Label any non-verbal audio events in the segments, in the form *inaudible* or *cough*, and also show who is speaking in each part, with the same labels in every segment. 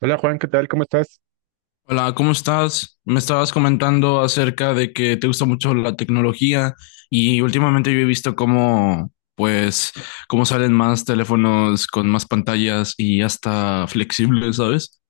Speaker 1: Hola Juan, ¿qué tal? ¿Cómo estás?
Speaker 2: Hola, ¿cómo estás? Me estabas comentando acerca de que te gusta mucho la tecnología y últimamente yo he visto cómo, pues, cómo salen más teléfonos con más pantallas y hasta flexibles, ¿sabes?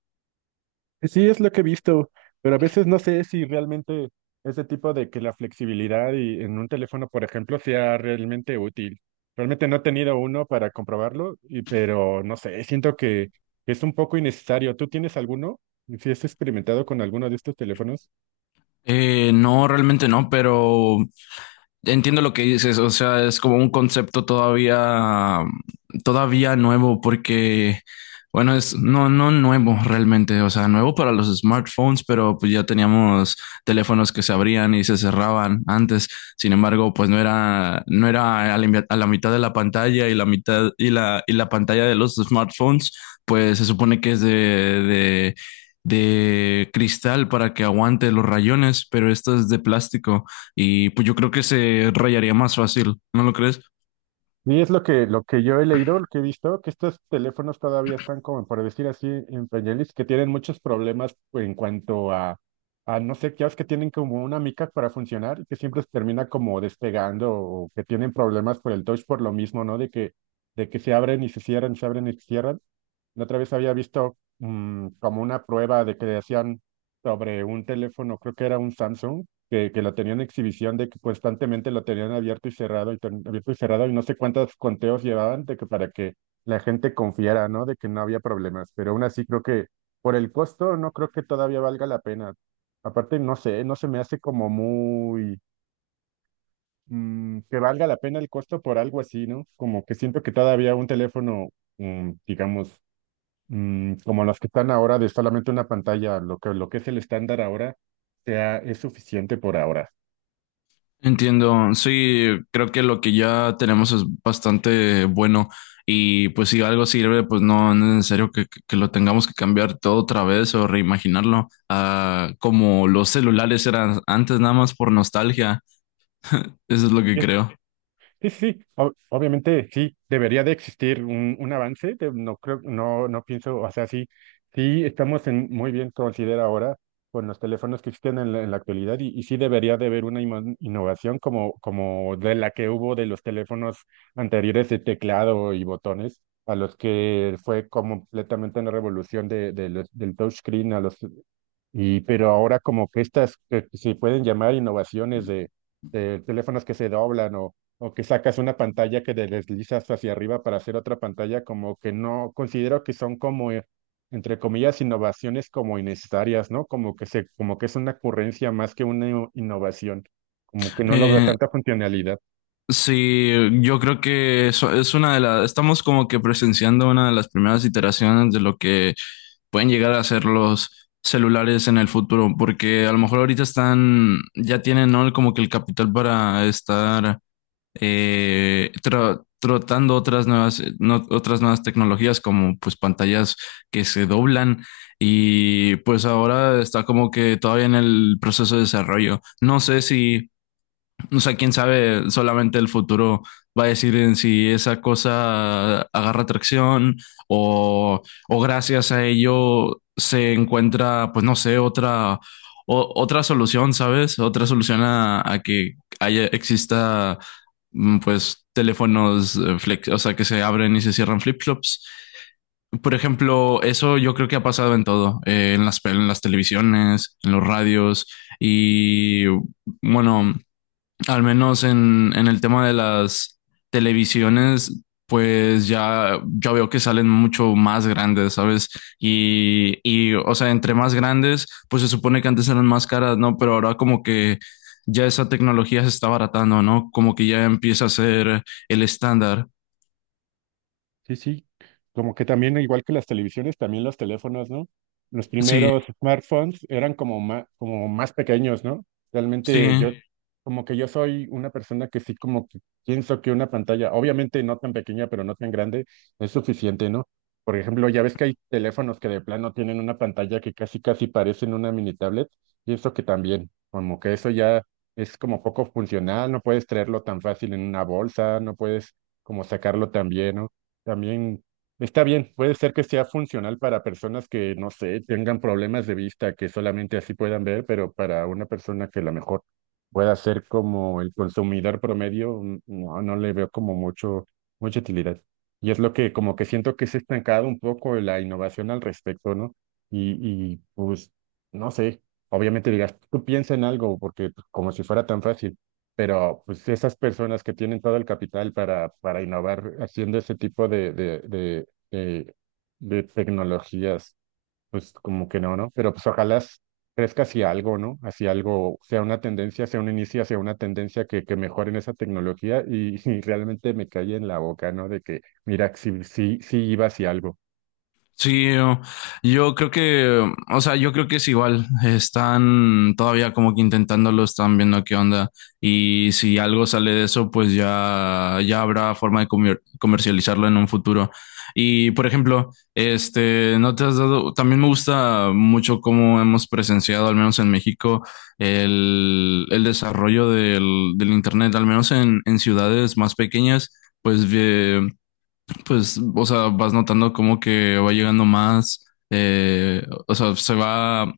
Speaker 1: Sí, es lo que he visto, pero a veces no sé si realmente ese tipo de que la flexibilidad y en un teléfono, por ejemplo, sea realmente útil. Realmente no he tenido uno para comprobarlo, y, pero no sé, siento que es un poco innecesario. ¿Tú tienes alguno? ¿Si has experimentado con alguno de estos teléfonos?
Speaker 2: No, realmente no, pero entiendo lo que dices, o sea, es como un concepto todavía, todavía nuevo, porque, bueno, es no, no nuevo realmente, o sea, nuevo para los smartphones, pero pues ya teníamos teléfonos que se abrían y se cerraban antes. Sin embargo, pues no era a la, a la mitad de la pantalla y la mitad y la pantalla de los smartphones, pues se supone que es de cristal para que aguante los rayones, pero esto es de plástico. Y pues yo creo que se rayaría más fácil, ¿no lo crees?
Speaker 1: Y es lo que yo he leído, lo que he visto, que estos teléfonos todavía están como, por decir así, en pañales, que tienen muchos problemas en cuanto a no sé, qué que tienen como una mica para funcionar y que siempre se termina como despegando o que tienen problemas por el touch por lo mismo, ¿no? De que se abren y se cierran, se abren y se cierran. La otra vez había visto como una prueba de que hacían sobre un teléfono, creo que era un Samsung que lo tenían en exhibición, de que constantemente lo tenían abierto y cerrado, y abierto y cerrado, y no sé cuántos conteos llevaban de que para que la gente confiara, ¿no? De que no había problemas. Pero aún así creo que por el costo no creo que todavía valga la pena. Aparte, no sé, no se me hace como muy que valga la pena el costo por algo así, ¿no? Como que siento que todavía un teléfono, digamos, como los que están ahora, de solamente una pantalla, lo que es el estándar ahora, sea, es suficiente por ahora.
Speaker 2: Entiendo, sí, creo que lo que ya tenemos es bastante bueno y pues si algo sirve, pues no, no es necesario que lo tengamos que cambiar todo otra vez o reimaginarlo, ah, como los celulares eran antes nada más por nostalgia, eso es lo que creo.
Speaker 1: Sí, sí, sí. Obviamente sí, debería de existir un avance, no creo, no pienso, o sea, sí, sí estamos en, muy bien considera ahora con los teléfonos que existen en la actualidad y sí debería de haber una innovación como, como de la que hubo de los teléfonos anteriores de teclado y botones, a los que fue completamente una revolución de del touchscreen a los y, pero ahora como que estas que se pueden llamar innovaciones de teléfonos que se doblan o que sacas una pantalla que te deslizas hacia arriba para hacer otra pantalla, como que no considero que son como, entre comillas, innovaciones como innecesarias, ¿no? Como que se, como que es una ocurrencia más que una innovación, como que no lo veo
Speaker 2: Eh,
Speaker 1: tanta funcionalidad.
Speaker 2: Sí, yo creo que eso es una de las, estamos como que presenciando una de las primeras iteraciones de lo que pueden llegar a ser los celulares en el futuro, porque a lo mejor ahorita están, ya tienen, ¿no? Como que el capital para estar tratando otras nuevas, otras nuevas tecnologías como pues pantallas que se doblan y pues ahora está como que todavía en el proceso de desarrollo. No sé si, o sea, quién sabe, solamente el futuro va a decir en si esa cosa agarra atracción o, o gracias a ello se encuentra, pues no sé, otra, otra solución, ¿sabes? Otra solución a que haya, exista, pues, teléfonos flex, o sea, que se abren y se cierran flip-flops. Por ejemplo, eso yo creo que ha pasado en todo, en las, en las televisiones, en los radios y bueno, al menos en el tema de las televisiones, pues ya, ya veo que salen mucho más grandes, ¿sabes? Y, o sea, entre más grandes, pues se supone que antes eran más caras, ¿no? Pero ahora como que ya esa tecnología se está abaratando, ¿no? Como que ya empieza a ser el estándar.
Speaker 1: Sí, sí, como que también, igual que las televisiones, también los teléfonos, ¿no? Los
Speaker 2: Sí,
Speaker 1: primeros smartphones eran como más pequeños, ¿no? Realmente yo,
Speaker 2: sí.
Speaker 1: como que yo soy una persona que sí, como que pienso que una pantalla, obviamente no tan pequeña, pero no tan grande, es suficiente, ¿no? Por ejemplo, ya ves que hay teléfonos que de plano tienen una pantalla que casi, casi parecen una mini tablet, y eso que también, como que eso ya es como poco funcional, no puedes traerlo tan fácil en una bolsa, no puedes como sacarlo tan bien, ¿no? También está bien, puede ser que sea funcional para personas que, no sé, tengan problemas de vista, que solamente así puedan ver, pero para una persona que a lo mejor pueda ser como el consumidor promedio, no, no le veo como mucho, mucha utilidad. Y es lo que como que siento que se ha estancado un poco la innovación al respecto, ¿no? Y, y pues, no sé, obviamente digas, tú piensa en algo, porque pues, como si fuera tan fácil. Pero pues esas personas que tienen todo el capital para innovar haciendo ese tipo de tecnologías, pues como que no, ¿no? Pero pues ojalá crezca hacia algo, ¿no? Hacia algo, sea una tendencia, sea un inicio, hacia una tendencia que mejoren esa tecnología y, *laughs* y realmente me caí en la boca, ¿no? De que, mira, sí, sí, sí iba hacia algo.
Speaker 2: Sí, yo creo que, o sea, yo creo que es igual. Están todavía como que intentándolo, están viendo qué onda. Y si algo sale de eso, pues ya, ya habrá forma de comercializarlo en un futuro. Y por ejemplo, este, no te has dado, también me gusta mucho cómo hemos presenciado, al menos en México, el desarrollo del Internet, al menos en ciudades más pequeñas, pues pues, o sea, vas notando como que va llegando más, o sea, se va, va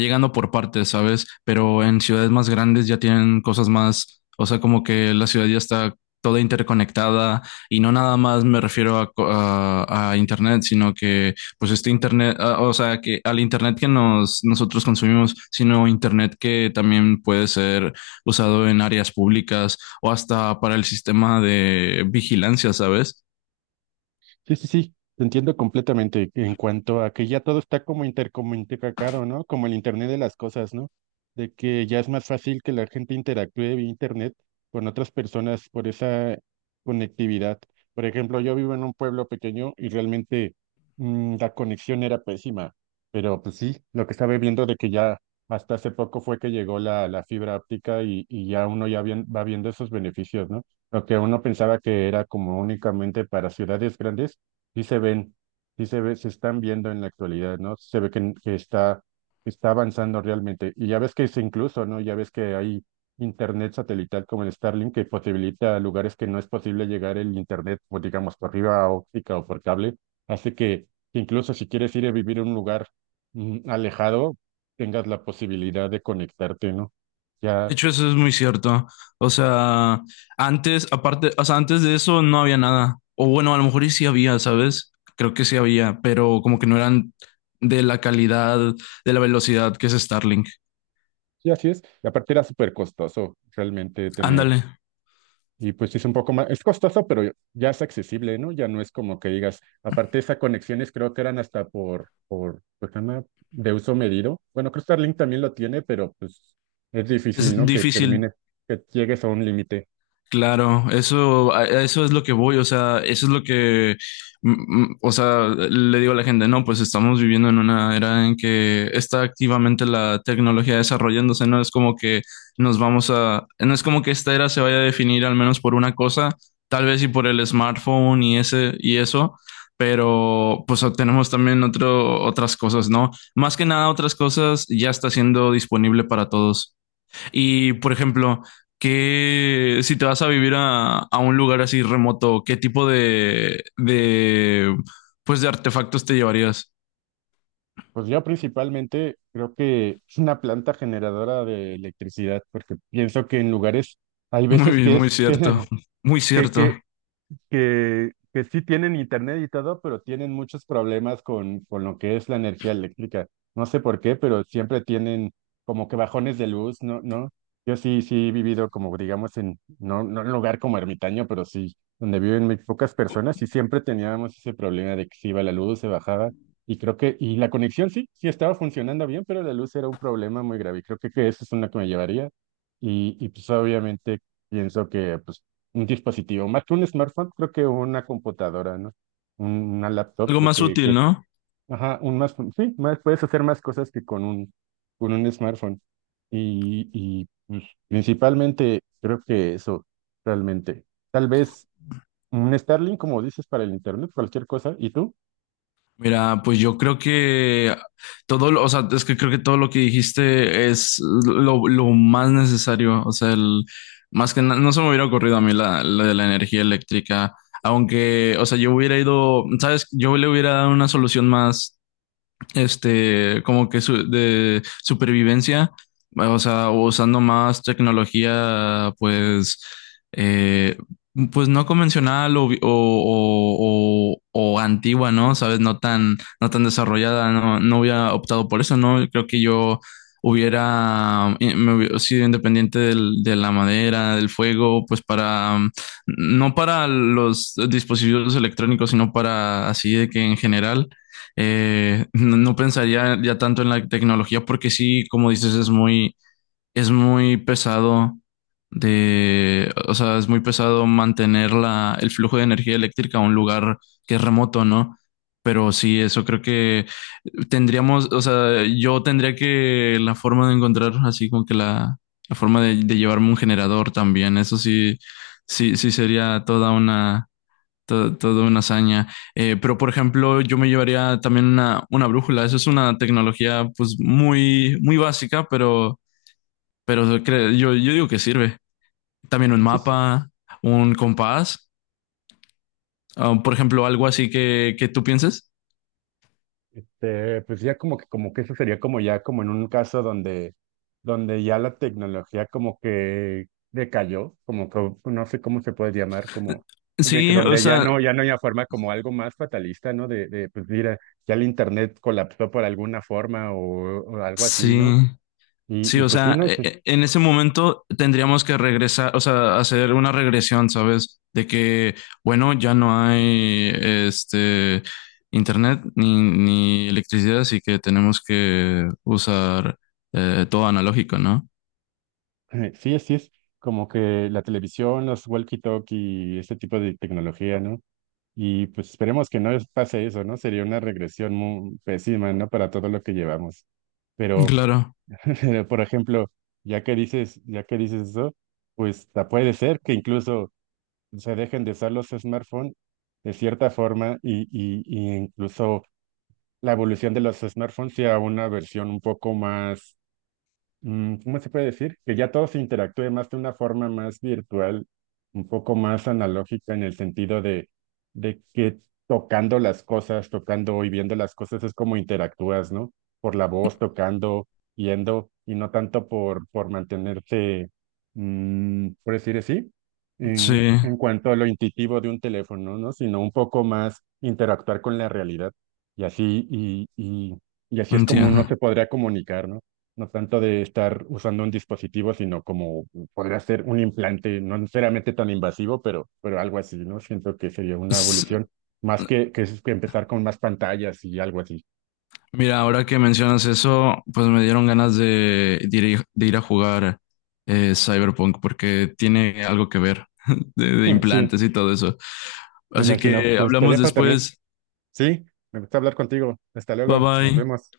Speaker 2: llegando por partes, ¿sabes? Pero en ciudades más grandes ya tienen cosas más, o sea, como que la ciudad ya está toda interconectada y no nada más me refiero a, a internet, sino que pues este internet, o sea, que al internet que nos, nosotros consumimos, sino internet que también puede ser usado en áreas públicas o hasta para el sistema de vigilancia, ¿sabes?
Speaker 1: Sí, sí, sí, te entiendo completamente en cuanto a que ya todo está como intercomunicado, ¿no? Como el Internet de las cosas, ¿no? De que ya es más fácil que la gente interactúe vía Internet con otras personas por esa conectividad. Por ejemplo, yo vivo en un pueblo pequeño y realmente la conexión era pésima, pero pues sí, lo que estaba viendo de que ya hasta hace poco fue que llegó la, la fibra óptica y ya uno ya va viendo esos beneficios, ¿no? Lo que uno pensaba que era como únicamente para ciudades grandes, sí se ven, sí se ve, se están viendo en la actualidad, ¿no? Se ve que está, está avanzando realmente. Y ya ves que es incluso, ¿no? Ya ves que hay internet satelital como el Starlink que posibilita lugares que no es posible llegar el internet, o digamos, por arriba óptica o por cable. Hace que incluso si quieres ir a vivir a un lugar alejado, tengas la posibilidad de conectarte, ¿no?
Speaker 2: De
Speaker 1: Ya.
Speaker 2: hecho, eso es muy cierto. O sea, antes, aparte, o sea, antes de eso no había nada. O bueno, a lo mejor y sí había, ¿sabes? Creo que sí había, pero como que no eran de la calidad, de la velocidad que es Starlink.
Speaker 1: Sí, así es. Y aparte era súper costoso realmente tener,
Speaker 2: Ándale,
Speaker 1: y pues sí es un poco más, es costoso, pero ya es accesible, ¿no? Ya no es como que digas, aparte esas conexiones creo que eran hasta por, pues se llama de uso medido. Bueno, creo que Starlink también lo tiene, pero pues es difícil,
Speaker 2: es
Speaker 1: ¿no? Que termine,
Speaker 2: difícil.
Speaker 1: que llegues a un límite.
Speaker 2: Claro, eso, a eso es lo que voy, o sea, eso es lo que, o sea, le digo a la gente, no, pues estamos viviendo en una era en que está activamente la tecnología desarrollándose, no es como que nos vamos a, no es como que esta era se vaya a definir al menos por una cosa, tal vez y por el smartphone y ese y eso, pero pues tenemos también otro, otras cosas, ¿no? Más que nada otras cosas ya está siendo disponible para todos. Y, por ejemplo, que si te vas a vivir a un lugar así remoto, ¿qué tipo de, pues de artefactos te llevarías?
Speaker 1: Pues yo principalmente creo que es una planta generadora de electricidad, porque pienso que en lugares, hay
Speaker 2: *laughs*
Speaker 1: veces
Speaker 2: Muy,
Speaker 1: que
Speaker 2: muy
Speaker 1: es,
Speaker 2: cierto,
Speaker 1: *laughs*
Speaker 2: muy cierto.
Speaker 1: que, que sí tienen internet y todo, pero tienen muchos problemas con lo que es la energía eléctrica. No sé por qué, pero siempre tienen como que bajones de luz, ¿no? ¿No? Yo sí, sí he vivido como, digamos, en, no, no en un lugar como ermitaño, pero sí, donde viven muy pocas personas y siempre teníamos ese problema de que se iba la luz, se bajaba y creo que, y la conexión sí, sí estaba funcionando bien, pero la luz era un problema muy grave y creo que eso es una que me llevaría y pues obviamente pienso que pues un dispositivo, más que un smartphone, creo que una computadora, ¿no? Un- Una laptop,
Speaker 2: Algo
Speaker 1: creo
Speaker 2: más
Speaker 1: que,
Speaker 2: útil,
Speaker 1: que-
Speaker 2: ¿no?
Speaker 1: Ajá, un más, sí, más, puedes hacer más cosas que con un smartphone. Y pues, principalmente creo que eso, realmente. Tal vez un Starlink, como dices, para el internet, cualquier cosa. ¿Y tú?
Speaker 2: Mira, pues yo creo que todo, o sea, es que creo que todo lo que dijiste es lo más necesario. O sea, el, más que no se me hubiera ocurrido a mí la, la de la energía eléctrica, aunque, o sea, yo hubiera ido, sabes, yo le hubiera dado una solución más este, como que de supervivencia, o sea, usando más tecnología, pues, eh, pues no convencional o, o antigua, ¿no? ¿Sabes? No tan, no tan desarrollada, no, no hubiera optado por eso, ¿no? Creo que yo hubiera, me hubiera sido independiente de la madera, del fuego, pues para, no para los dispositivos electrónicos, sino para así de que en general no, no pensaría ya tanto en la tecnología porque sí, como dices, es muy pesado de, o sea, es muy pesado mantener la, el flujo de energía eléctrica a un lugar que es remoto, ¿no? Pero sí, eso creo que tendríamos, o sea, yo tendría que la forma de encontrar así como que la forma de llevarme un generador también, eso sí, sí, sí sería toda una todo, todo una hazaña. Pero, por ejemplo, yo me llevaría también una brújula. Eso es una tecnología, pues, muy, muy básica, pero, yo, yo digo que sirve. También un
Speaker 1: Sí.
Speaker 2: mapa, un compás, ah, por ejemplo, algo así que tú pienses.
Speaker 1: Pues ya como que eso sería como ya como en un caso donde, donde ya la tecnología como que decayó, como que no sé cómo se puede llamar, como de que
Speaker 2: Sí, o
Speaker 1: donde ya
Speaker 2: sea,
Speaker 1: no, ya no hay una forma como algo más fatalista, ¿no? De pues mira, ya el internet colapsó por alguna forma o algo así, ¿no?
Speaker 2: sí. Sí,
Speaker 1: Y
Speaker 2: o
Speaker 1: pues sí,
Speaker 2: sea,
Speaker 1: no, sí,
Speaker 2: en ese momento tendríamos que regresar, o sea, hacer una regresión, ¿sabes? De que, bueno, ya no hay este internet ni, ni electricidad, así que tenemos que usar todo analógico, ¿no?
Speaker 1: *clears throat* *laughs* sí es como que la televisión, los walkie-talkie, ese tipo de tecnología, ¿no? Y pues esperemos que no pase eso, ¿no? Sería una regresión muy pésima, ¿no? Para todo lo que llevamos. Pero,
Speaker 2: Claro,
Speaker 1: *laughs* por ejemplo, ya que dices eso, pues puede ser que incluso se dejen de usar los smartphones de cierta forma y incluso la evolución de los smartphones sea una versión un poco más ¿cómo se puede decir? Que ya todo se interactúe más de una forma más virtual, un poco más analógica en el sentido de que tocando las cosas, tocando y viendo las cosas es como interactúas, ¿no? Por la voz, tocando, yendo, y no tanto por mantenerse, por decir así,
Speaker 2: sí,
Speaker 1: en cuanto a lo intuitivo de un teléfono, ¿no? Sino un poco más interactuar con la realidad. Y así, y, y, y así es como uno se
Speaker 2: entiendo.
Speaker 1: podría comunicar, ¿no? No tanto de estar usando un dispositivo, sino como podría ser un implante, no necesariamente tan invasivo, pero algo así, ¿no? Siento que sería una evolución, más que empezar con más pantallas y algo así.
Speaker 2: Mira, ahora que mencionas eso, pues me dieron ganas de ir a jugar Cyberpunk porque tiene algo que ver *laughs* de
Speaker 1: *laughs* Sí,
Speaker 2: implantes y todo eso.
Speaker 1: me
Speaker 2: Así
Speaker 1: imagino.
Speaker 2: que
Speaker 1: Pues te
Speaker 2: hablamos
Speaker 1: dejo también.
Speaker 2: después.
Speaker 1: Sí, me gusta hablar contigo. Hasta
Speaker 2: Bye
Speaker 1: luego, nos
Speaker 2: bye.
Speaker 1: vemos.